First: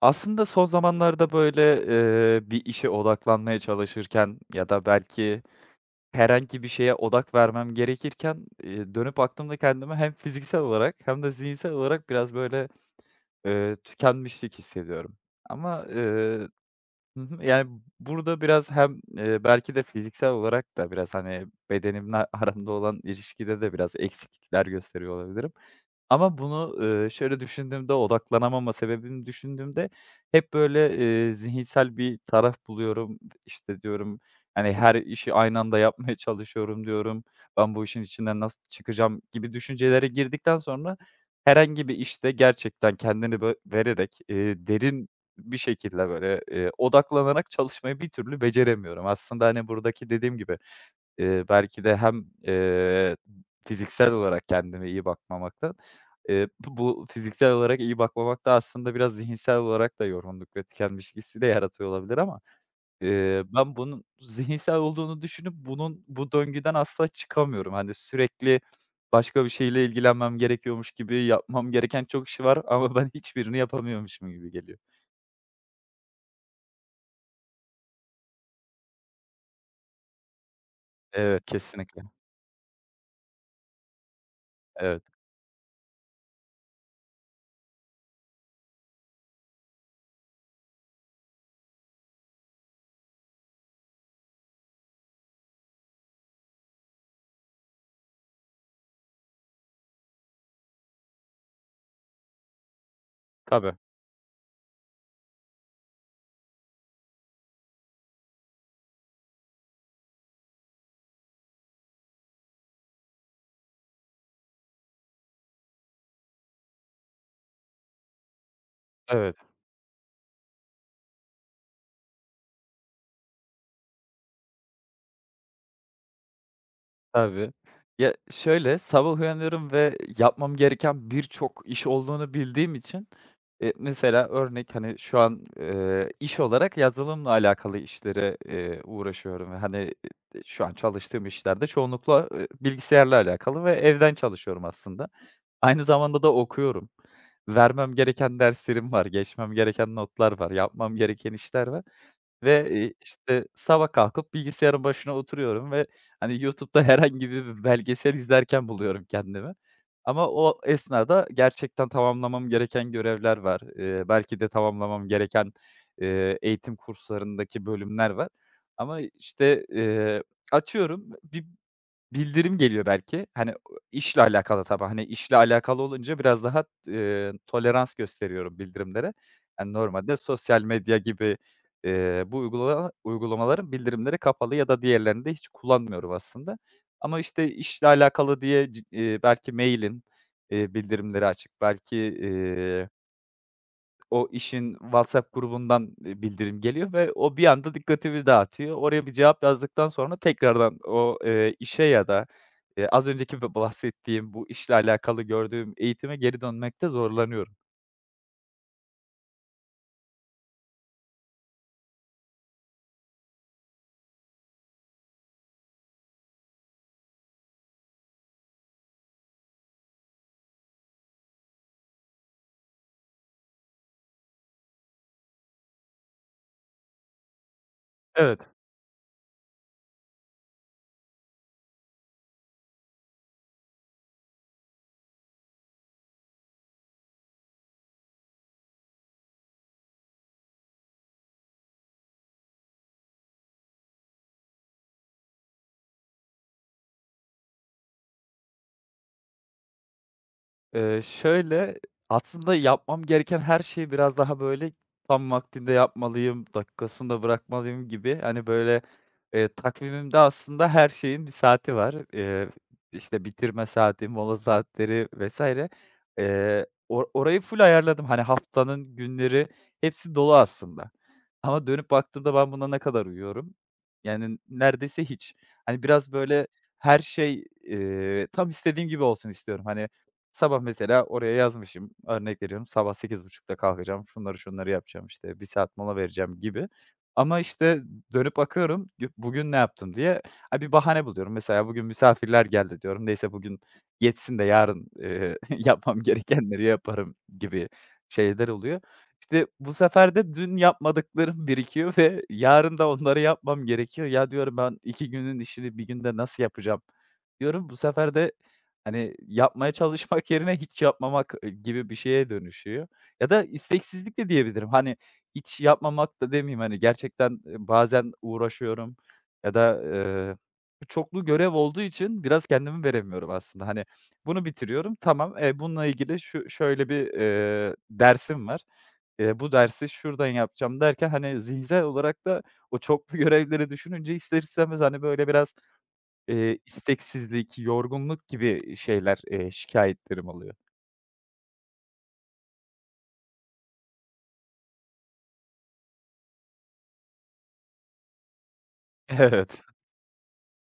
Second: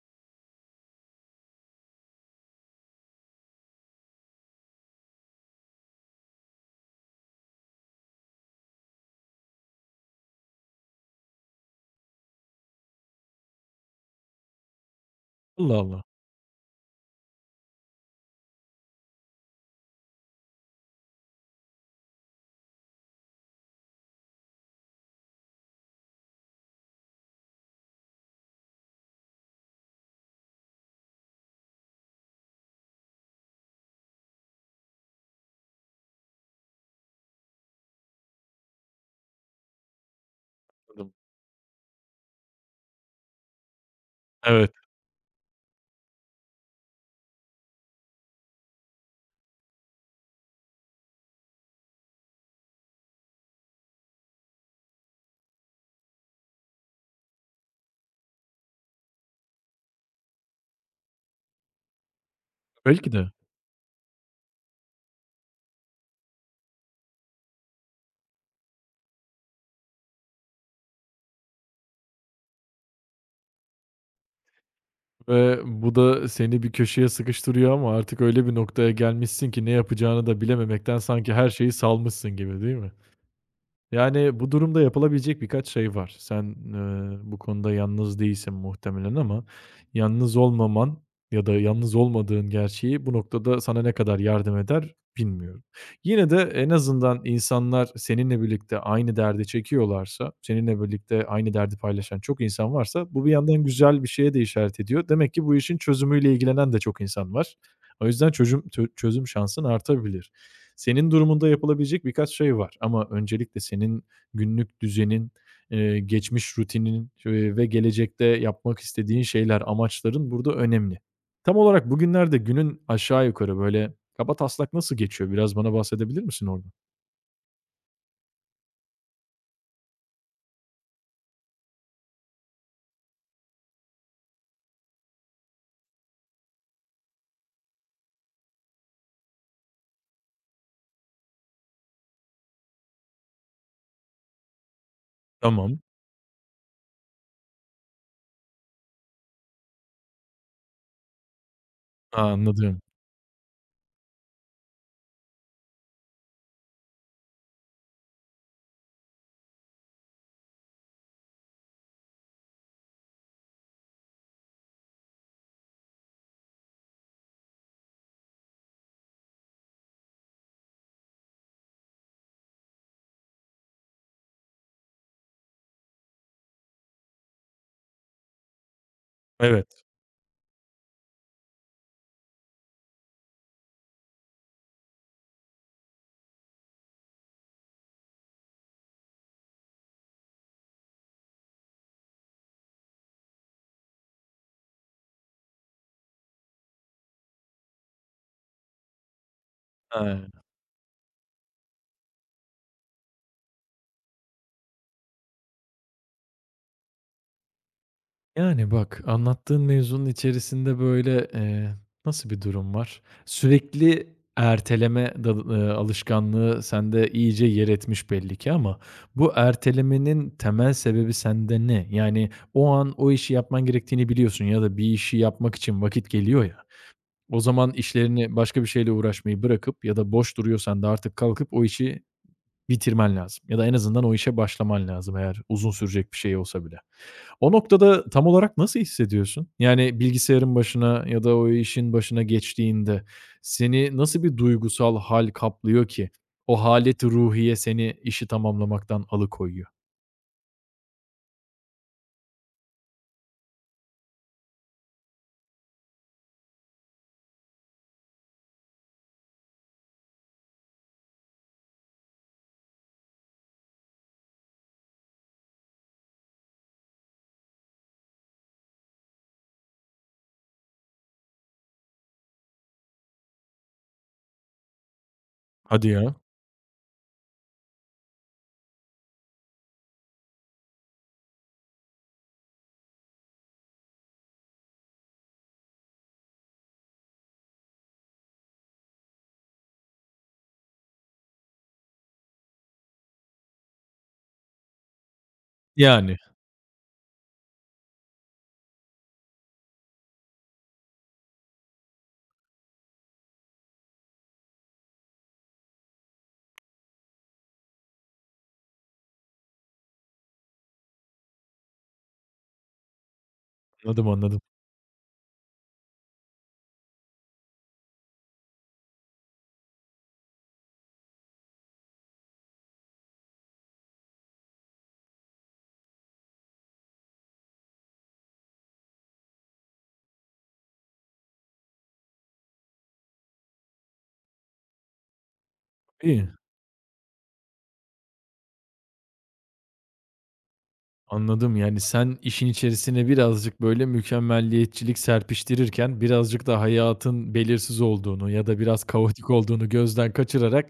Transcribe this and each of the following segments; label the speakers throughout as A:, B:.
A: Aslında son zamanlarda, böyle, bir işe odaklanmaya çalışırken ya da belki herhangi bir şeye odak vermem gerekirken, dönüp baktığımda kendimi hem fiziksel olarak hem de zihinsel olarak biraz, böyle, tükenmişlik hissediyorum.
B: Allah
A: Ama,
B: Allah.
A: eee Hı hı. Yani, burada biraz hem, belki de fiziksel olarak da biraz, hani, bedenimle aramda olan ilişkide de biraz eksiklikler gösteriyor olabilirim. Ama bunu, şöyle düşündüğümde, odaklanamama sebebini düşündüğümde hep böyle, zihinsel bir taraf buluyorum. İşte, diyorum, hani, her işi aynı anda yapmaya çalışıyorum diyorum. Ben bu işin içinden nasıl çıkacağım gibi düşüncelere girdikten sonra
B: Anladım.
A: herhangi bir işte gerçekten kendini vererek,
B: Evet,
A: derin bir şekilde, böyle, odaklanarak çalışmayı bir türlü beceremiyorum. Aslında, hani, buradaki dediğim gibi, belki de hem, fiziksel olarak kendime iyi bakmamaktan, bu fiziksel olarak iyi bakmamak da aslında biraz zihinsel olarak da yorgunluk ve tükenmişlik hissi de yaratıyor olabilir ama,
B: belki de,
A: ben bunun zihinsel olduğunu düşünüp bunun bu döngüden asla çıkamıyorum. Hani, sürekli başka bir şeyle ilgilenmem gerekiyormuş gibi yapmam gereken çok iş var ama ben hiçbirini yapamıyormuşum gibi geliyor.
B: ve bu da seni bir köşeye sıkıştırıyor ama artık öyle bir noktaya gelmişsin ki ne yapacağını da bilememekten sanki
A: Evet,
B: her şeyi
A: kesinlikle.
B: salmışsın gibi, değil mi? Yani, bu durumda
A: Evet,
B: yapılabilecek birkaç şey var. Sen, bu konuda yalnız değilsin muhtemelen ama yalnız olmaman ya da yalnız olmadığın gerçeği bu noktada sana ne kadar yardım eder bilmiyorum. Yine de en azından insanlar seninle birlikte aynı derdi çekiyorlarsa, seninle birlikte aynı derdi paylaşan çok insan varsa bu bir yandan
A: tabii,
B: güzel bir şeye de işaret ediyor. Demek ki bu işin çözümüyle ilgilenen de çok insan var. O yüzden çözüm şansın artabilir. Senin durumunda yapılabilecek birkaç şey var ama öncelikle senin günlük düzenin, geçmiş rutinin ve gelecekte yapmak istediğin
A: evet,
B: şeyler, amaçların burada önemli. Tam olarak bugünlerde günün aşağı yukarı böyle kabataslak nasıl geçiyor? Biraz bana bahsedebilir misin orada?
A: tabii. Ya, şöyle, sabah uyanıyorum ve yapmam gereken birçok iş olduğunu bildiğim için, mesela örnek, hani, şu an, iş olarak yazılımla alakalı işlere, uğraşıyorum ve, hani, şu an çalıştığım işlerde çoğunlukla, bilgisayarla alakalı ve evden çalışıyorum aslında.
B: Tamam.
A: Aynı zamanda da okuyorum. Vermem gereken derslerim var, geçmem gereken notlar var, yapmam gereken işler var.
B: A,
A: Ve,
B: anladım.
A: işte, sabah kalkıp bilgisayarın başına oturuyorum ve, hani, YouTube'da herhangi bir belgesel izlerken buluyorum kendimi. Ama o esnada gerçekten tamamlamam gereken görevler var. Belki de tamamlamam gereken, eğitim kurslarındaki bölümler var. Ama, işte, açıyorum. Bildirim geliyor belki. Hani, işle alakalı tabii. Hani, işle alakalı olunca biraz daha, tolerans gösteriyorum bildirimlere. Yani,
B: Evet.
A: normalde sosyal medya gibi, bu uygulamaların bildirimleri kapalı ya da diğerlerini de hiç kullanmıyorum aslında. Ama, işte, işle alakalı diye c belki mail'in, bildirimleri açık. Belki, o işin WhatsApp grubundan, bildirim geliyor ve o bir anda dikkatimi dağıtıyor. Oraya bir cevap yazdıktan sonra
B: He.
A: tekrardan o, işe ya da, az önceki bahsettiğim bu işle alakalı gördüğüm eğitime geri dönmekte zorlanıyorum.
B: Yani, bak, anlattığın mevzunun içerisinde, böyle, nasıl bir durum var? Sürekli erteleme da alışkanlığı sende iyice yer etmiş belli ki ama bu ertelemenin temel sebebi sende ne? Yani, o an o işi yapman gerektiğini biliyorsun ya da bir işi yapmak için vakit geliyor ya, o zaman işlerini
A: Evet.
B: başka bir şeyle uğraşmayı bırakıp ya da boş duruyorsan da artık kalkıp o işi bitirmen lazım ya da en azından o işe başlaman lazım eğer uzun sürecek bir şey olsa bile. O noktada tam olarak nasıl hissediyorsun? Yani bilgisayarın başına ya da o işin başına geçtiğinde seni nasıl bir duygusal hal kaplıyor ki o hâleti ruhiye seni işi tamamlamaktan alıkoyuyor?
A: Şöyle, aslında yapmam gereken her şeyi biraz daha, böyle, tam vaktinde yapmalıyım, dakikasında bırakmalıyım gibi, hani, böyle, takvimimde aslında her şeyin bir saati var. İşte, bitirme saati, mola saatleri vesaire. Orayı full ayarladım. Hani, haftanın günleri hepsi dolu aslında ama dönüp baktığımda ben buna ne kadar uyuyorum? Yani, neredeyse hiç. Hani,
B: Hadi
A: biraz,
B: ya.
A: böyle, her şey, tam istediğim gibi olsun istiyorum. Hani, sabah mesela oraya yazmışım, örnek veriyorum, sabah 8:30'da kalkacağım, şunları şunları yapacağım, işte bir saat mola vereceğim gibi. Ama işte dönüp bakıyorum, bugün ne yaptım diye, ha, bir bahane buluyorum. Mesela bugün misafirler geldi diyorum, neyse bugün geçsin de yarın, yapmam
B: Yani,
A: gerekenleri yaparım gibi şeyler oluyor. İşte bu sefer de dün yapmadıklarım birikiyor ve yarın da onları yapmam gerekiyor. Ya diyorum ben 2 günün işini bir günde nasıl yapacağım diyorum. Bu sefer de, hani, yapmaya çalışmak yerine hiç yapmamak, gibi bir şeye dönüşüyor ya da
B: anladım,
A: isteksizlik de
B: anladım.
A: diyebilirim. Hani, hiç yapmamak da demeyeyim, hani, gerçekten, bazen uğraşıyorum ya da, çoklu görev olduğu için biraz kendimi veremiyorum aslında. Hani, bunu bitiriyorum, tamam, E bununla ilgili şu şöyle bir, dersim var, bu dersi şuradan yapacağım derken, hani, zihinsel olarak da o çoklu görevleri düşününce ister istemez, hani, böyle, biraz
B: İyi.
A: İsteksizlik, yorgunluk gibi şeyler, şikâyetlerim oluyor.
B: Anladım. Yani sen işin içerisine birazcık böyle mükemmelliyetçilik serpiştirirken birazcık da hayatın belirsiz olduğunu ya da biraz kaotik olduğunu gözden kaçırarak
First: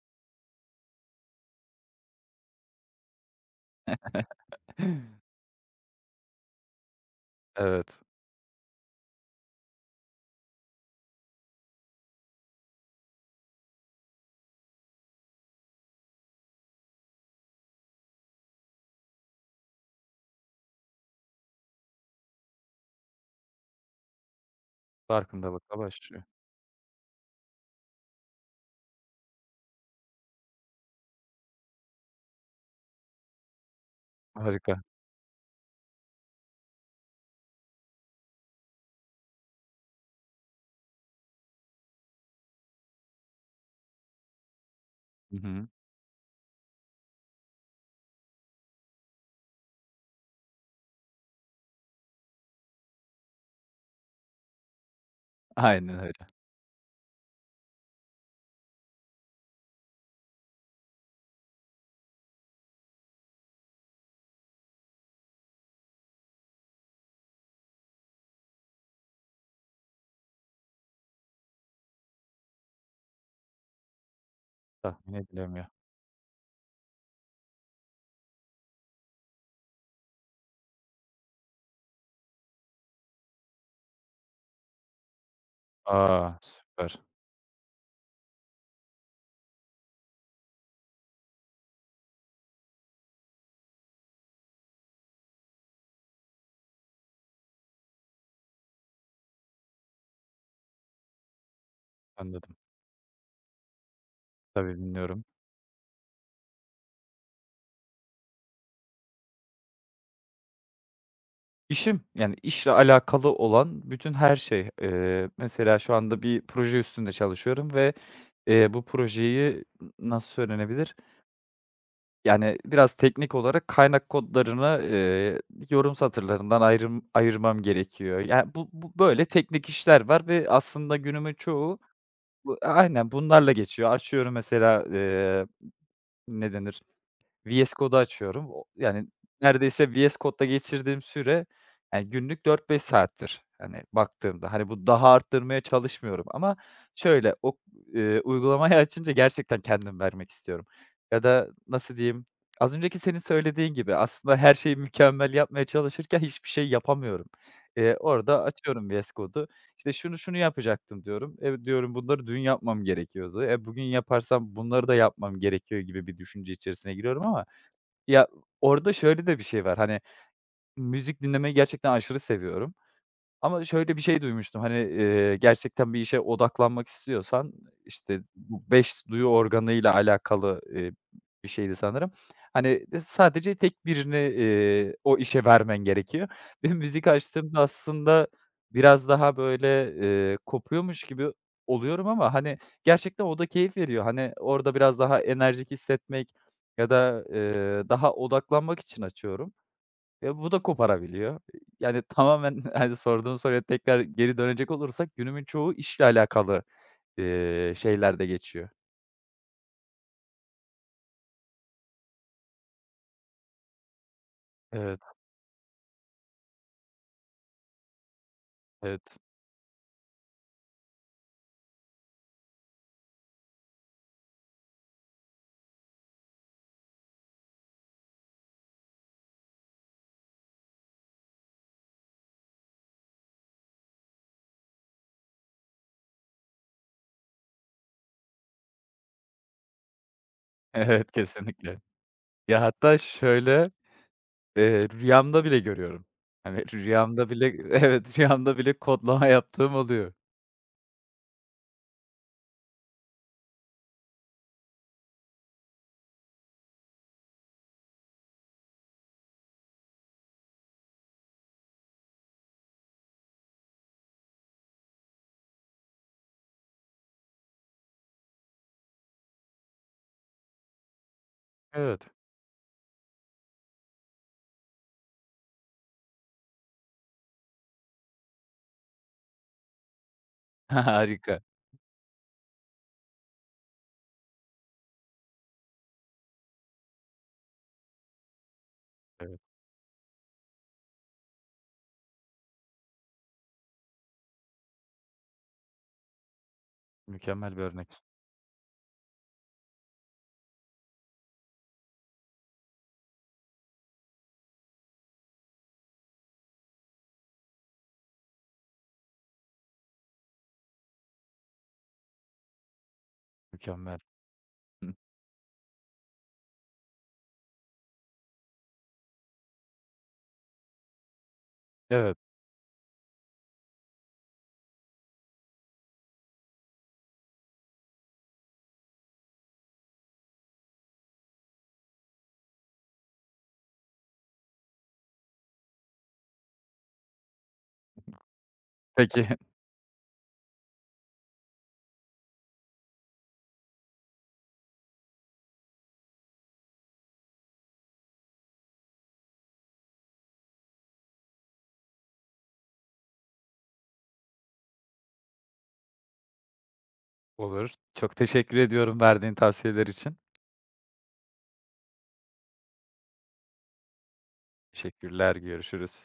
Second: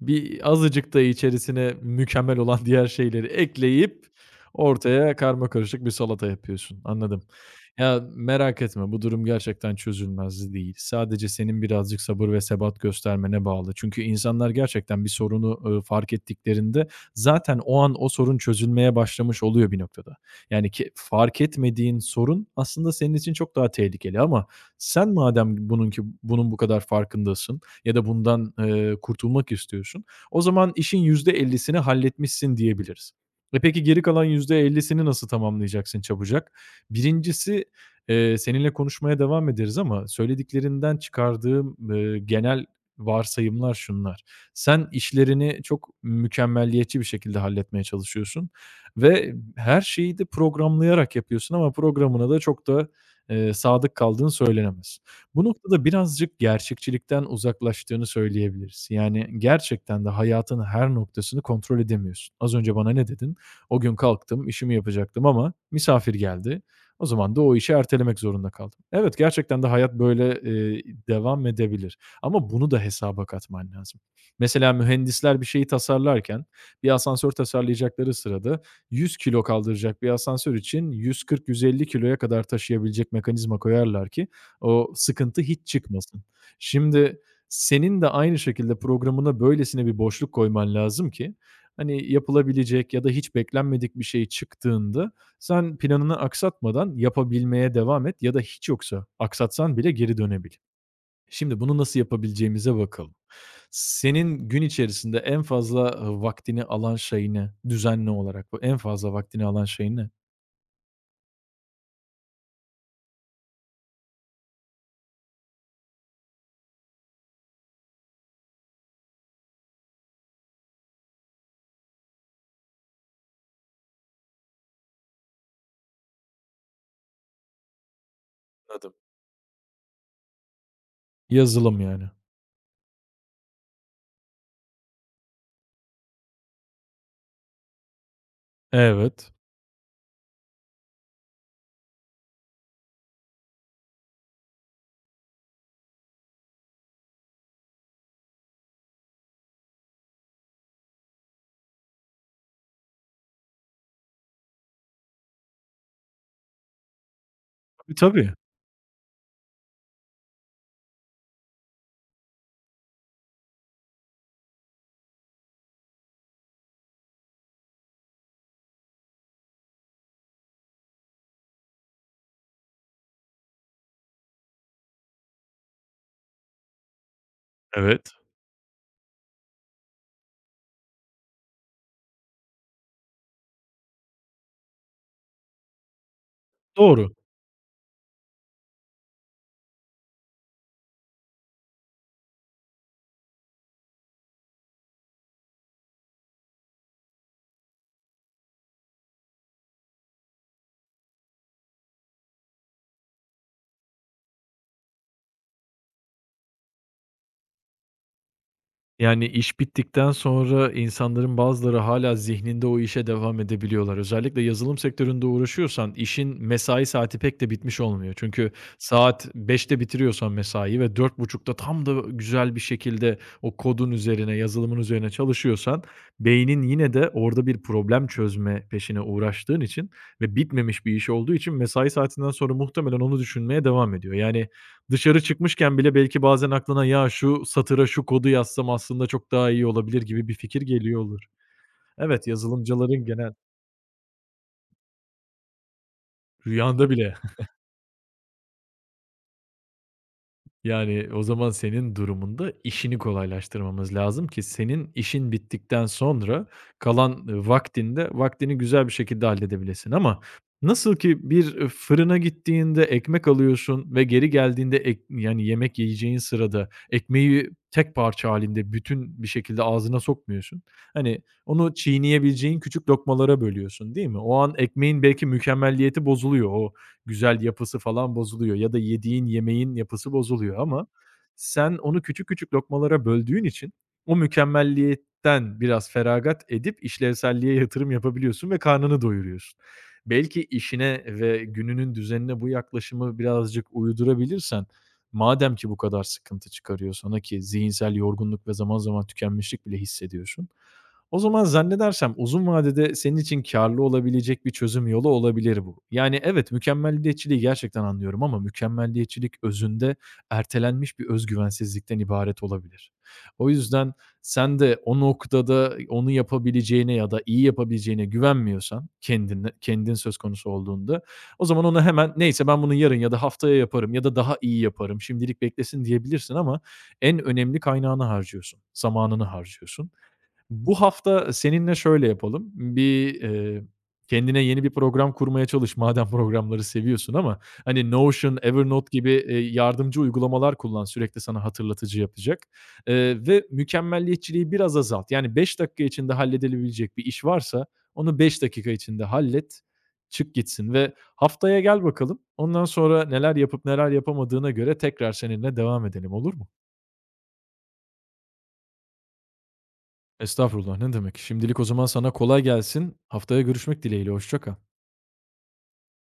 B: bir azıcık da içerisine mükemmel olan diğer şeyleri ekleyip
A: Evet.
B: ortaya karma karışık bir salata yapıyorsun. Anladım.
A: Evet.
B: Ya merak etme, bu durum gerçekten çözülmez değil. Sadece senin birazcık sabır ve sebat göstermene bağlı. Çünkü insanlar gerçekten bir sorunu fark ettiklerinde zaten o an o sorun çözülmeye başlamış oluyor bir noktada. Yani ki fark etmediğin sorun aslında senin için çok daha tehlikeli ama sen madem
A: Farkındalıkla başlıyor.
B: bunun bu kadar farkındasın ya da bundan, kurtulmak istiyorsun, o zaman işin %50'sini halletmişsin diyebiliriz. E, peki geri kalan
A: Harika.
B: %50'sini nasıl tamamlayacaksın çabucak? Birincisi, seninle konuşmaya devam ederiz ama söylediklerinden çıkardığım, genel varsayımlar şunlar. Sen
A: Hı
B: işlerini
A: hı.
B: çok mükemmeliyetçi bir şekilde halletmeye çalışıyorsun ve her şeyi de programlayarak yapıyorsun ama programına da çok da, sadık kaldığın söylenemez. Bu noktada
A: Aynen öyle.
B: birazcık gerçekçilikten uzaklaştığını söyleyebiliriz. Yani gerçekten de hayatın her noktasını kontrol edemiyorsun. Az önce bana ne dedin? "O gün kalktım, işimi yapacaktım ama misafir geldi. O zaman da o işi ertelemek zorunda kaldım." Evet, gerçekten de hayat böyle, devam edebilir ama bunu da hesaba katman lazım. Mesela
A: Tahmin
B: mühendisler bir
A: edilemiyor.
B: şeyi tasarlarken, bir asansör tasarlayacakları sırada 100 kilo kaldıracak bir asansör için 140-150 kiloya kadar taşıyabilecek mekanizma koyarlar ki o sıkıntı hiç çıkmasın.
A: A! Süper.
B: Şimdi senin de aynı şekilde programına böylesine bir boşluk koyman lazım ki hani yapılabilecek ya da hiç beklenmedik bir şey çıktığında sen planını aksatmadan yapabilmeye devam et ya da hiç yoksa aksatsan bile geri dönebil. Şimdi bunu nasıl
A: Anladım.
B: yapabileceğimize bakalım. Senin gün
A: Tabii,
B: içerisinde
A: dinliyorum.
B: en fazla, vaktini alan şey ne? Düzenli olarak bu en fazla vaktini alan şey ne?
A: İşim, yani, işle alakalı olan bütün her şey. Mesela şu anda bir proje üstünde çalışıyorum ve, bu projeyi nasıl söylenebilir? Yani, biraz teknik olarak kaynak kodlarını, yorum satırlarından ayırmam gerekiyor. Yani bu
B: Anladım.
A: böyle teknik işler var ve aslında günümün çoğu
B: Yazılım yani.
A: aynen, bunlarla geçiyor. Açıyorum mesela, ne denir? VS Code'u açıyorum. O yani
B: Evet.
A: neredeyse VS Code'da geçirdiğim süre, yani, günlük 4-5 saattir, hani, baktığımda. Hani, bu daha arttırmaya çalışmıyorum ama şöyle, o, uygulamayı açınca gerçekten kendim vermek istiyorum. Ya da nasıl diyeyim, az önceki senin söylediğin gibi aslında her şeyi mükemmel yapmaya çalışırken hiçbir şey yapamıyorum.
B: Tabii, tabii.
A: Orada açıyorum VS Code'u. İşte şunu şunu yapacaktım diyorum. E, diyorum bunları dün yapmam gerekiyordu. E, bugün yaparsam bunları da yapmam gerekiyor gibi bir düşünce içerisine giriyorum ama ya orada şöyle de bir şey var. Hani müzik dinlemeyi gerçekten aşırı seviyorum. Ama şöyle bir şey duymuştum, hani, gerçekten bir işe odaklanmak istiyorsan,
B: Evet.
A: işte, bu 5 duyu organıyla alakalı, bir şeydi sanırım. Hani, sadece tek birini, o işe vermen gerekiyor. Benim müzik
B: Doğru.
A: açtığımda aslında biraz daha, böyle, kopuyormuş gibi oluyorum ama, hani, gerçekten o da keyif veriyor. Hani, orada biraz daha enerjik hissetmek ya da, daha odaklanmak için açıyorum. Bu da koparabiliyor. Yani, tamamen, hani, sorduğun soruya tekrar geri dönecek olursak günümün çoğu işle alakalı, şeylerde geçiyor.
B: Yani, iş bittikten sonra insanların bazıları hala zihninde o işe devam edebiliyorlar. Özellikle yazılım
A: Evet,
B: sektöründe uğraşıyorsan işin mesai saati pek de bitmiş olmuyor. Çünkü
A: evet.
B: saat 5'te bitiriyorsan mesaiyi ve 4.30'ta tam da güzel bir şekilde o kodun üzerine, yazılımın üzerine çalışıyorsan beynin yine de orada bir problem çözme peşine uğraştığın için ve bitmemiş bir iş olduğu için mesai saatinden sonra muhtemelen onu düşünmeye devam ediyor. Yani, dışarı çıkmışken bile belki bazen aklına, "Ya, şu satıra şu kodu yazsam aslında çok daha iyi olabilir." gibi bir fikir geliyor
A: Evet,
B: olur.
A: kesinlikle.
B: Evet,
A: Ya, hatta
B: yazılımcıların genel.
A: şöyle, rüyamda bile görüyorum. Hani,
B: Rüyanda bile.
A: rüyamda bile Evet, rüyamda bile kodlama yaptığım oluyor.
B: Yani, o zaman senin durumunda işini kolaylaştırmamız lazım ki senin işin bittikten sonra kalan, vaktini güzel bir şekilde halledebilesin ama nasıl ki bir, fırına gittiğinde ekmek alıyorsun ve geri geldiğinde yani, yemek yiyeceğin sırada ekmeği tek parça halinde bütün bir şekilde ağzına sokmuyorsun. Hani, onu
A: Evet.
B: çiğneyebileceğin küçük lokmalara bölüyorsun, değil mi? O an ekmeğin belki mükemmelliyeti bozuluyor. O güzel yapısı falan bozuluyor ya da yediğin yemeğin yapısı bozuluyor ama
A: Harika.
B: sen onu küçük küçük lokmalara böldüğün için o mükemmelliyetten biraz feragat edip işlevselliğe yatırım yapabiliyorsun ve karnını
A: Evet,
B: doyuruyorsun. Belki işine ve gününün düzenine bu yaklaşımı birazcık uydurabilirsen, madem ki bu kadar sıkıntı çıkarıyor sana ki
A: mükemmel bir örnek.
B: zihinsel yorgunluk ve zaman zaman tükenmişlik bile hissediyorsun. O zaman zannedersem uzun vadede senin için kârlı olabilecek bir çözüm yolu olabilir bu. Yani evet, mükemmeliyetçiliği gerçekten anlıyorum ama mükemmeliyetçilik özünde ertelenmiş bir özgüvensizlikten ibaret olabilir. O yüzden
A: Mükemmel.
B: sen de
A: Hı.
B: o noktada onu yapabileceğine ya da iyi yapabileceğine güvenmiyorsan, kendine, kendin söz konusu olduğunda, o zaman ona hemen
A: Evet,
B: "Neyse, ben bunu yarın ya da haftaya yaparım ya da daha iyi yaparım, şimdilik beklesin." diyebilirsin ama en önemli kaynağını harcıyorsun, zamanını harcıyorsun. Bu hafta seninle şöyle yapalım. Bir, kendine yeni bir program kurmaya çalış madem programları seviyorsun ama hani Notion, Evernote gibi,
A: peki.
B: yardımcı uygulamalar kullan sürekli sana hatırlatıcı yapacak, ve mükemmelliyetçiliği biraz azalt. Yani 5 dakika içinde halledilebilecek bir iş varsa onu 5 dakika içinde hallet, çık gitsin ve haftaya gel bakalım. Ondan sonra neler yapıp neler yapamadığına göre tekrar seninle devam edelim, olur mu?
A: Olur. Çok teşekkür ediyorum verdiğin tavsiyeler için.
B: Estağfurullah, ne demek. Şimdilik o zaman sana kolay gelsin. Haftaya görüşmek dileğiyle, hoşça kal.
A: Teşekkürler, görüşürüz.